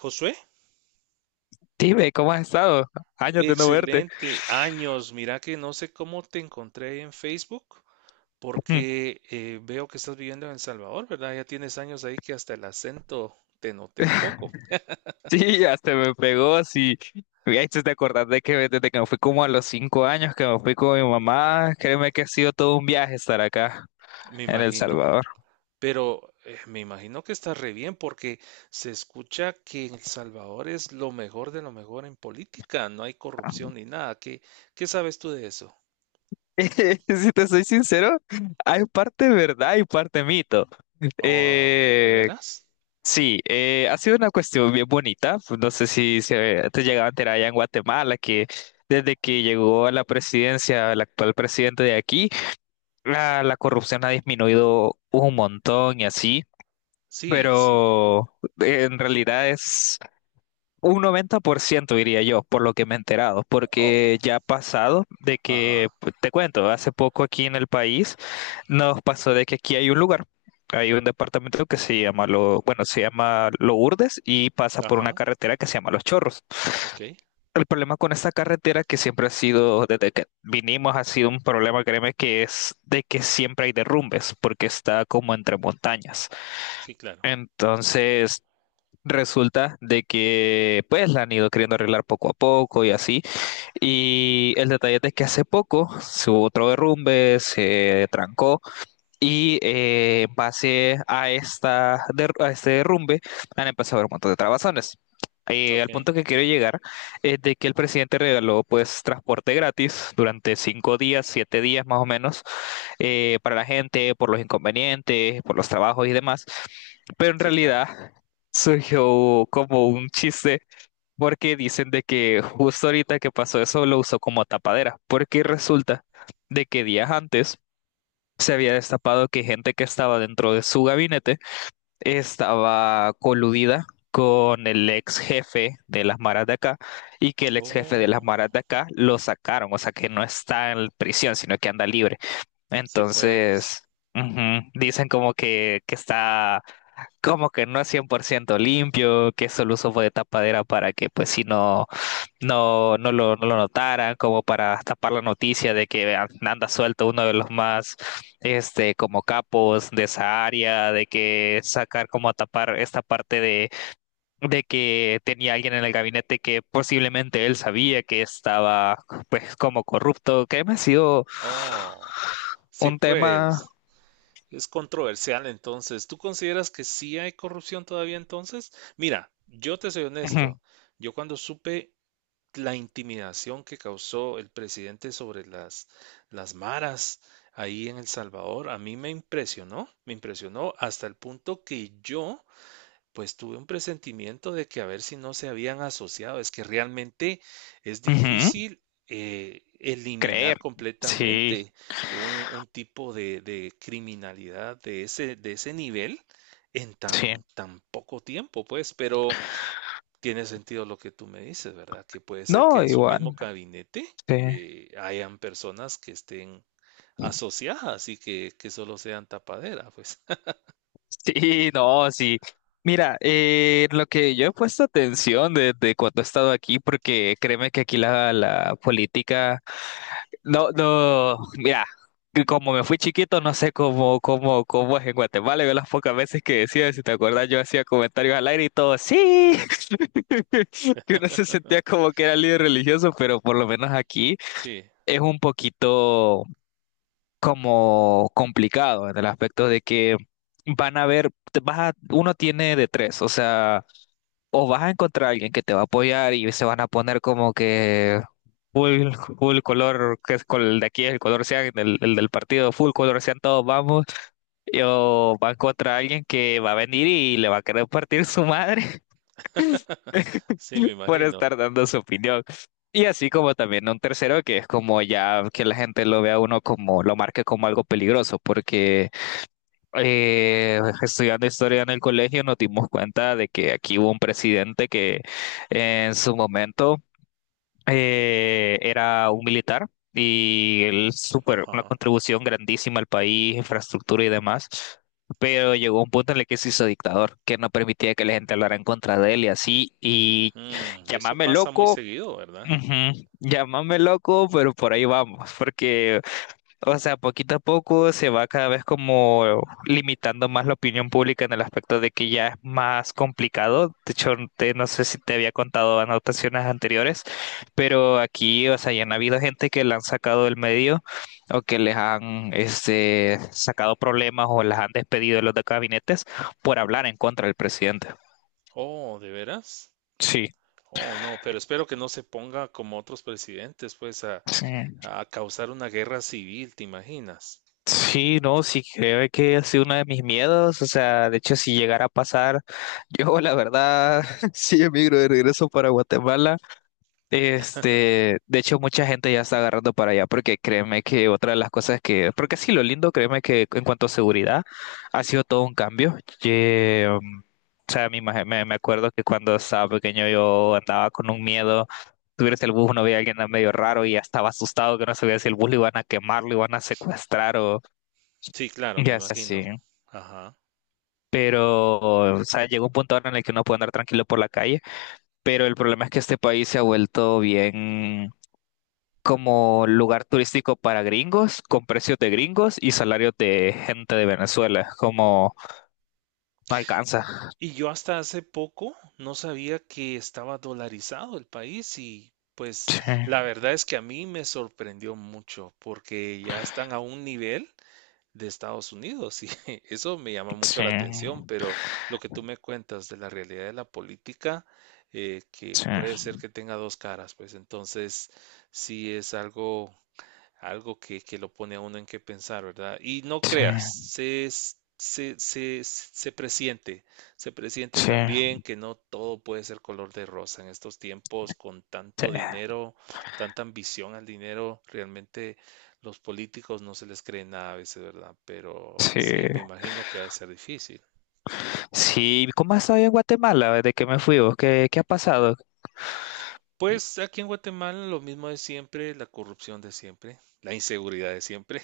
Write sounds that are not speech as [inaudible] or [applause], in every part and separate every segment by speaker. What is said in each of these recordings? Speaker 1: Josué,
Speaker 2: Dime, ¿cómo has estado? Años de no verte.
Speaker 1: excelente. Años, mira que no sé cómo te encontré en Facebook,
Speaker 2: [laughs]
Speaker 1: porque veo que estás viviendo en El Salvador, ¿verdad? Ya tienes años ahí que hasta el acento te noté un poco,
Speaker 2: Sí, hasta me pegó, sí. Me hiciste de acordar de que desde que me fui como a los 5 años, que me fui con mi mamá, créeme que ha sido todo un viaje estar acá,
Speaker 1: me
Speaker 2: en El
Speaker 1: imagino.
Speaker 2: Salvador.
Speaker 1: Pero me imagino que estás re bien, porque se escucha que en El Salvador es lo mejor de lo mejor en política, no hay corrupción ni nada. ¿Qué sabes tú de eso?
Speaker 2: [laughs] Si te soy sincero, hay parte verdad y parte mito.
Speaker 1: Oh, ¿de
Speaker 2: Eh,
Speaker 1: veras?
Speaker 2: sí, ha sido una cuestión bien bonita. No sé si te llegaba a enterar allá en Guatemala que desde que llegó a la presidencia, el actual presidente de aquí, la corrupción ha disminuido un montón y así,
Speaker 1: Sí, sí.
Speaker 2: pero en realidad es un 90% diría yo, por lo que me he enterado,
Speaker 1: Oh,
Speaker 2: porque ya ha pasado de que,
Speaker 1: ajá,
Speaker 2: pues, te cuento, hace poco aquí en el país nos pasó de que aquí hay un lugar. Hay un departamento que se llama bueno, se llama Lourdes y pasa por una
Speaker 1: ajá,
Speaker 2: carretera que se llama Los Chorros.
Speaker 1: ok,
Speaker 2: El problema con esta carretera que siempre ha sido, desde que vinimos, ha sido un problema, créeme, que es de que siempre hay derrumbes, porque está como entre montañas.
Speaker 1: sí, claro,
Speaker 2: Entonces, resulta de que, pues, la han ido queriendo arreglar poco a poco y así. Y el detalle es de que hace poco se hubo otro derrumbe, se trancó. Y en base a este derrumbe han empezado a haber un montón de trabazones.
Speaker 1: ok.
Speaker 2: Al punto que quiero llegar es de que el presidente regaló pues transporte gratis durante 5 días, 7 días más o menos, para la gente, por los inconvenientes, por los trabajos y demás. Pero en
Speaker 1: Sí, claro.
Speaker 2: realidad surgió como un chiste porque dicen de que justo ahorita que pasó eso lo usó como tapadera, porque resulta de que días antes se había destapado que gente que estaba dentro de su gabinete estaba coludida con el ex jefe de las maras de acá y que el ex jefe de las
Speaker 1: Oh,
Speaker 2: maras de acá lo sacaron, o sea que no está en prisión, sino que anda libre.
Speaker 1: sí, pues.
Speaker 2: Entonces, ujú, dicen como que está como que no es 100% limpio, que solo usó fue de tapadera para que pues si no, no lo notaran, como para tapar la noticia de que anda suelto uno de los más, como capos de esa área, de que sacar como a tapar esta parte de que tenía alguien en el gabinete que posiblemente él sabía que estaba, pues, como corrupto, que me ha sido
Speaker 1: Oh, sí,
Speaker 2: un tema,
Speaker 1: pues. Es controversial entonces. ¿Tú consideras que sí hay corrupción todavía entonces? Mira, yo te soy
Speaker 2: ujú,
Speaker 1: honesto. Yo cuando supe la intimidación que causó el presidente sobre las maras ahí en El Salvador, a mí me impresionó hasta el punto que yo pues tuve un presentimiento de que a ver si no se habían asociado. Es que realmente es
Speaker 2: ujú,
Speaker 1: difícil,
Speaker 2: creer,
Speaker 1: eliminar
Speaker 2: sí,
Speaker 1: completamente un tipo de criminalidad de ese nivel en
Speaker 2: sí,
Speaker 1: tan, tan poco tiempo, pues. Pero tiene sentido lo que tú me dices, ¿verdad? Que puede ser que
Speaker 2: no,
Speaker 1: en su mismo
Speaker 2: igual,
Speaker 1: gabinete
Speaker 2: sí.
Speaker 1: hayan personas que estén asociadas y que solo sean tapadera, pues. [laughs]
Speaker 2: Sí, no, sí. Mira, lo que yo he puesto atención desde cuando he estado aquí, porque créeme que aquí la política, no, no, mira, que como me fui chiquito, no sé cómo es en Guatemala. Yo las pocas veces que decía, si te acuerdas, yo hacía comentarios al aire y todo, sí, [laughs] que uno se sentía como que era líder religioso, pero por lo menos aquí
Speaker 1: Sí,
Speaker 2: es un poquito como complicado en el aspecto de que van a ver, uno tiene de tres, o sea, o vas a encontrar a alguien que te va a apoyar y se van a poner como que full, full color, que es el de aquí es el color sean, el del partido, full color sean todos, vamos, y o va a encontrar a alguien que va a venir y le va a querer partir su madre. [laughs]
Speaker 1: sí,
Speaker 2: [laughs]
Speaker 1: me
Speaker 2: por
Speaker 1: imagino.
Speaker 2: estar dando su opinión. Y así como también un tercero que es como ya que la gente lo vea a uno como, lo marque como algo peligroso, porque estudiando historia en el colegio nos dimos cuenta de que aquí hubo un presidente que en su momento era un militar y él súper, una
Speaker 1: Ajá.
Speaker 2: contribución grandísima al país, infraestructura y demás, pero llegó un punto en el que se hizo dictador, que no permitía que la gente hablara en contra de él y así, y
Speaker 1: Mm, eso
Speaker 2: llámame
Speaker 1: pasa muy
Speaker 2: loco,
Speaker 1: seguido, ¿verdad?
Speaker 2: ujú, llámame loco, pero por ahí vamos, porque o sea, poquito a poco se va cada vez como limitando más la opinión pública en el aspecto de que ya es más complicado. De hecho, no sé si te había contado anotaciones anteriores, pero aquí, o sea, ya han habido gente que la han sacado del medio o que les han sacado problemas o las han despedido de los de gabinetes por hablar en contra del presidente.
Speaker 1: Oh, ¿de veras?
Speaker 2: Sí.
Speaker 1: Oh, no, pero espero que no se ponga como otros presidentes, pues,
Speaker 2: Sí.
Speaker 1: a causar una guerra civil, ¿te imaginas?
Speaker 2: Sí, no, sí, creo que ha sido uno de mis miedos. O sea, de hecho, si llegara a pasar, [laughs] yo la verdad, [laughs] sí emigro de regreso para Guatemala. Este, de hecho, mucha gente ya está agarrando para allá, porque créeme que otra de las cosas que, porque sí, lo lindo, créeme que en cuanto a seguridad, ha sido todo un cambio. Que, o sea, me, imag- me me acuerdo que cuando estaba pequeño yo andaba con un miedo subirse al bus, uno veía a alguien medio raro y ya estaba asustado que no sabía si el bus lo iban a quemar, lo iban a secuestrar o,
Speaker 1: Sí, claro, me
Speaker 2: ya sé, sí.
Speaker 1: imagino. Ajá.
Speaker 2: Pero, o sea, llega un punto ahora en el que uno puede andar tranquilo por la calle, pero el problema es que este país se ha vuelto bien como lugar turístico para gringos, con precios de gringos y salarios de gente de Venezuela. Como no alcanza.
Speaker 1: Y yo hasta hace poco no sabía que estaba dolarizado el país y pues
Speaker 2: Sí,
Speaker 1: la verdad es que a mí me sorprendió mucho porque ya están a un nivel de Estados Unidos y [laughs] eso me llama mucho
Speaker 2: sí,
Speaker 1: la atención, pero lo que tú me cuentas de la realidad de la política, que
Speaker 2: sí,
Speaker 1: puede ser que tenga dos caras, pues entonces sí es algo, algo que lo pone a uno en qué pensar, ¿verdad? Y no creas,
Speaker 2: sí,
Speaker 1: se presiente, se presiente
Speaker 2: sí,
Speaker 1: también que no todo puede ser color de rosa en estos tiempos con
Speaker 2: sí,
Speaker 1: tanto dinero, tanta ambición al dinero, realmente los políticos no se les cree nada a veces, ¿verdad? Pero
Speaker 2: sí.
Speaker 1: sí, me imagino que ha de ser difícil.
Speaker 2: Sí, ¿cómo has estado en Guatemala desde que me fui vos? ¿Qué ha pasado?
Speaker 1: Pues aquí en Guatemala lo mismo de siempre, la corrupción de siempre, la inseguridad de siempre.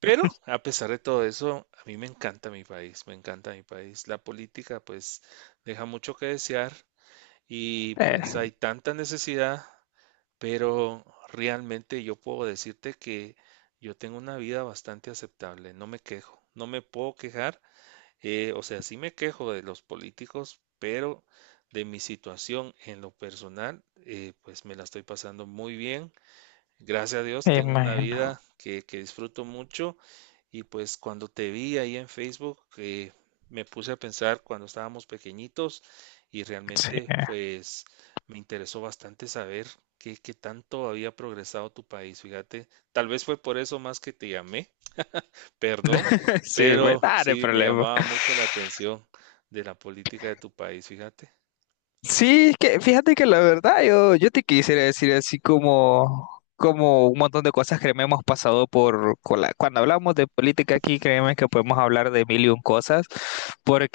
Speaker 1: Pero a pesar de todo eso, a mí me encanta mi país, me encanta mi país. La política pues deja mucho que desear y pues
Speaker 2: Eh,
Speaker 1: hay tanta necesidad, pero realmente yo puedo decirte que yo tengo una vida bastante aceptable, no me quejo, no me puedo quejar, o sea, sí me quejo de los políticos, pero de mi situación en lo personal, pues me la estoy pasando muy bien. Gracias a Dios,
Speaker 2: Me
Speaker 1: tengo una vida
Speaker 2: imagino.
Speaker 1: que disfruto mucho y pues cuando te vi ahí en Facebook, me puse a pensar cuando estábamos pequeñitos y
Speaker 2: Sí,
Speaker 1: realmente pues me interesó bastante saber qué tanto había progresado tu país, fíjate, tal vez fue por eso más que te llamé, [laughs] perdón,
Speaker 2: [laughs] sí, pues,
Speaker 1: pero
Speaker 2: nada de
Speaker 1: sí me
Speaker 2: problema.
Speaker 1: llamaba mucho la atención de la política de tu país, fíjate,
Speaker 2: Sí, es que fíjate que la verdad yo te quisiera decir así como un montón de cosas que me hemos pasado por con cuando hablamos de política aquí, créeme que podemos hablar de mil y un cosas,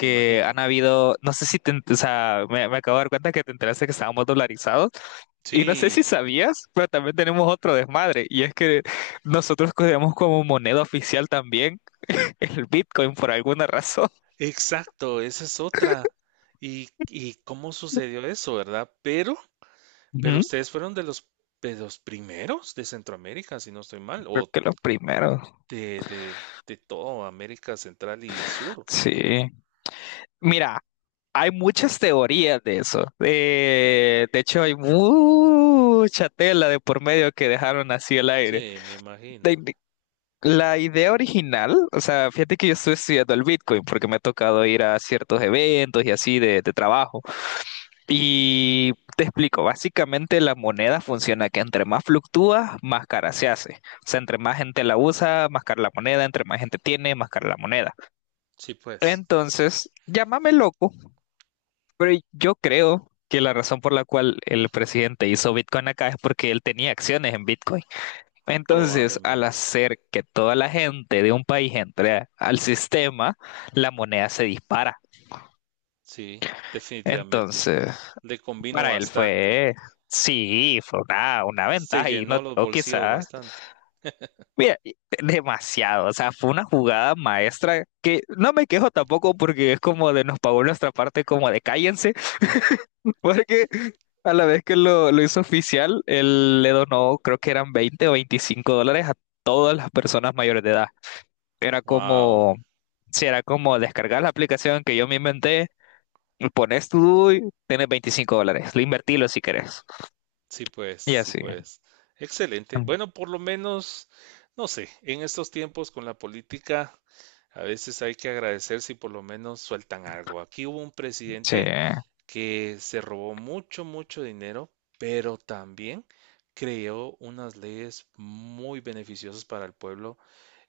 Speaker 1: me imagino.
Speaker 2: han habido, no sé si o sea, me acabo de dar cuenta que te enteraste que estábamos dolarizados. Y no sé si
Speaker 1: Sí.
Speaker 2: sabías, pero también tenemos otro desmadre, y es que nosotros cogemos como moneda oficial también el Bitcoin por alguna razón.
Speaker 1: Exacto, esa es otra. Y cómo sucedió eso, verdad? Pero
Speaker 2: Ujú.
Speaker 1: ustedes fueron de los primeros de Centroamérica, si no estoy mal,
Speaker 2: Creo
Speaker 1: o
Speaker 2: que los primeros.
Speaker 1: de, de, de todo América Central y Sur.
Speaker 2: Sí. Mira, hay muchas teorías de eso. De hecho, hay mucha tela de por medio que dejaron así el aire.
Speaker 1: Sí, me
Speaker 2: De-
Speaker 1: imagino.
Speaker 2: de- la idea original, o sea, fíjate que yo estoy estudiando el Bitcoin porque me ha tocado ir a ciertos eventos y así de trabajo. Y te explico, básicamente la moneda funciona que entre más fluctúa, más cara se hace. O sea, entre más gente la usa, más cara la moneda, entre más gente tiene, más cara la moneda.
Speaker 1: Sí, pues,
Speaker 2: Entonces, llámame loco. Pero yo creo que la razón por la cual el presidente hizo Bitcoin acá es porque él tenía acciones en Bitcoin. Entonces, al
Speaker 1: probablemente.
Speaker 2: hacer que toda la gente de un país entre al sistema, la moneda se dispara.
Speaker 1: Sí, definitivamente.
Speaker 2: Entonces,
Speaker 1: Le combinó
Speaker 2: para él
Speaker 1: bastante.
Speaker 2: fue, sí, fue una
Speaker 1: Se
Speaker 2: ventaja y no
Speaker 1: llenó los
Speaker 2: o
Speaker 1: bolsillos
Speaker 2: quizás,
Speaker 1: bastante.
Speaker 2: mira, demasiado. O sea, fue una jugada maestra que no me quejo tampoco porque es como de nos pagó nuestra parte como de cállense. Porque a la vez que lo hizo oficial, él le donó, creo que eran 20 o $25 a todas las personas mayores de edad. Era
Speaker 1: Wow.
Speaker 2: como, si era como descargar la aplicación que yo me inventé, y pones tu DUI, tienes $25, lo invertilo si querés.
Speaker 1: Sí, pues,
Speaker 2: Y
Speaker 1: sí,
Speaker 2: así.
Speaker 1: pues. Excelente. Bueno, por lo menos, no sé, en estos tiempos con la política, a veces hay que agradecer si por lo menos sueltan algo. Aquí hubo un
Speaker 2: Sí,
Speaker 1: presidente
Speaker 2: [laughs]
Speaker 1: que se robó mucho, mucho dinero, pero también creó unas leyes muy beneficiosas para el pueblo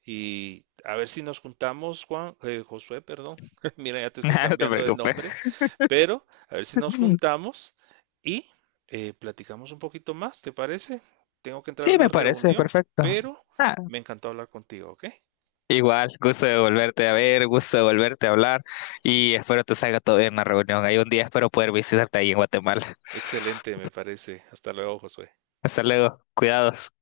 Speaker 1: y a ver si nos juntamos, Juan, Josué, perdón. [laughs] Mira, ya te estoy
Speaker 2: no te
Speaker 1: cambiando de
Speaker 2: preocupes.
Speaker 1: nombre, pero a ver si nos juntamos y platicamos un poquito más, ¿te parece? Tengo que entrar a
Speaker 2: Sí,
Speaker 1: una
Speaker 2: me parece
Speaker 1: reunión,
Speaker 2: perfecto.
Speaker 1: pero
Speaker 2: Ah,
Speaker 1: me encantó hablar contigo, ¿ok?
Speaker 2: igual, gusto de volverte a ver, gusto de volverte a hablar y espero te salga todo bien en la reunión. Hay un día espero poder visitarte ahí en Guatemala.
Speaker 1: Excelente, me parece. Hasta luego, Josué.
Speaker 2: Hasta luego. Cuidados.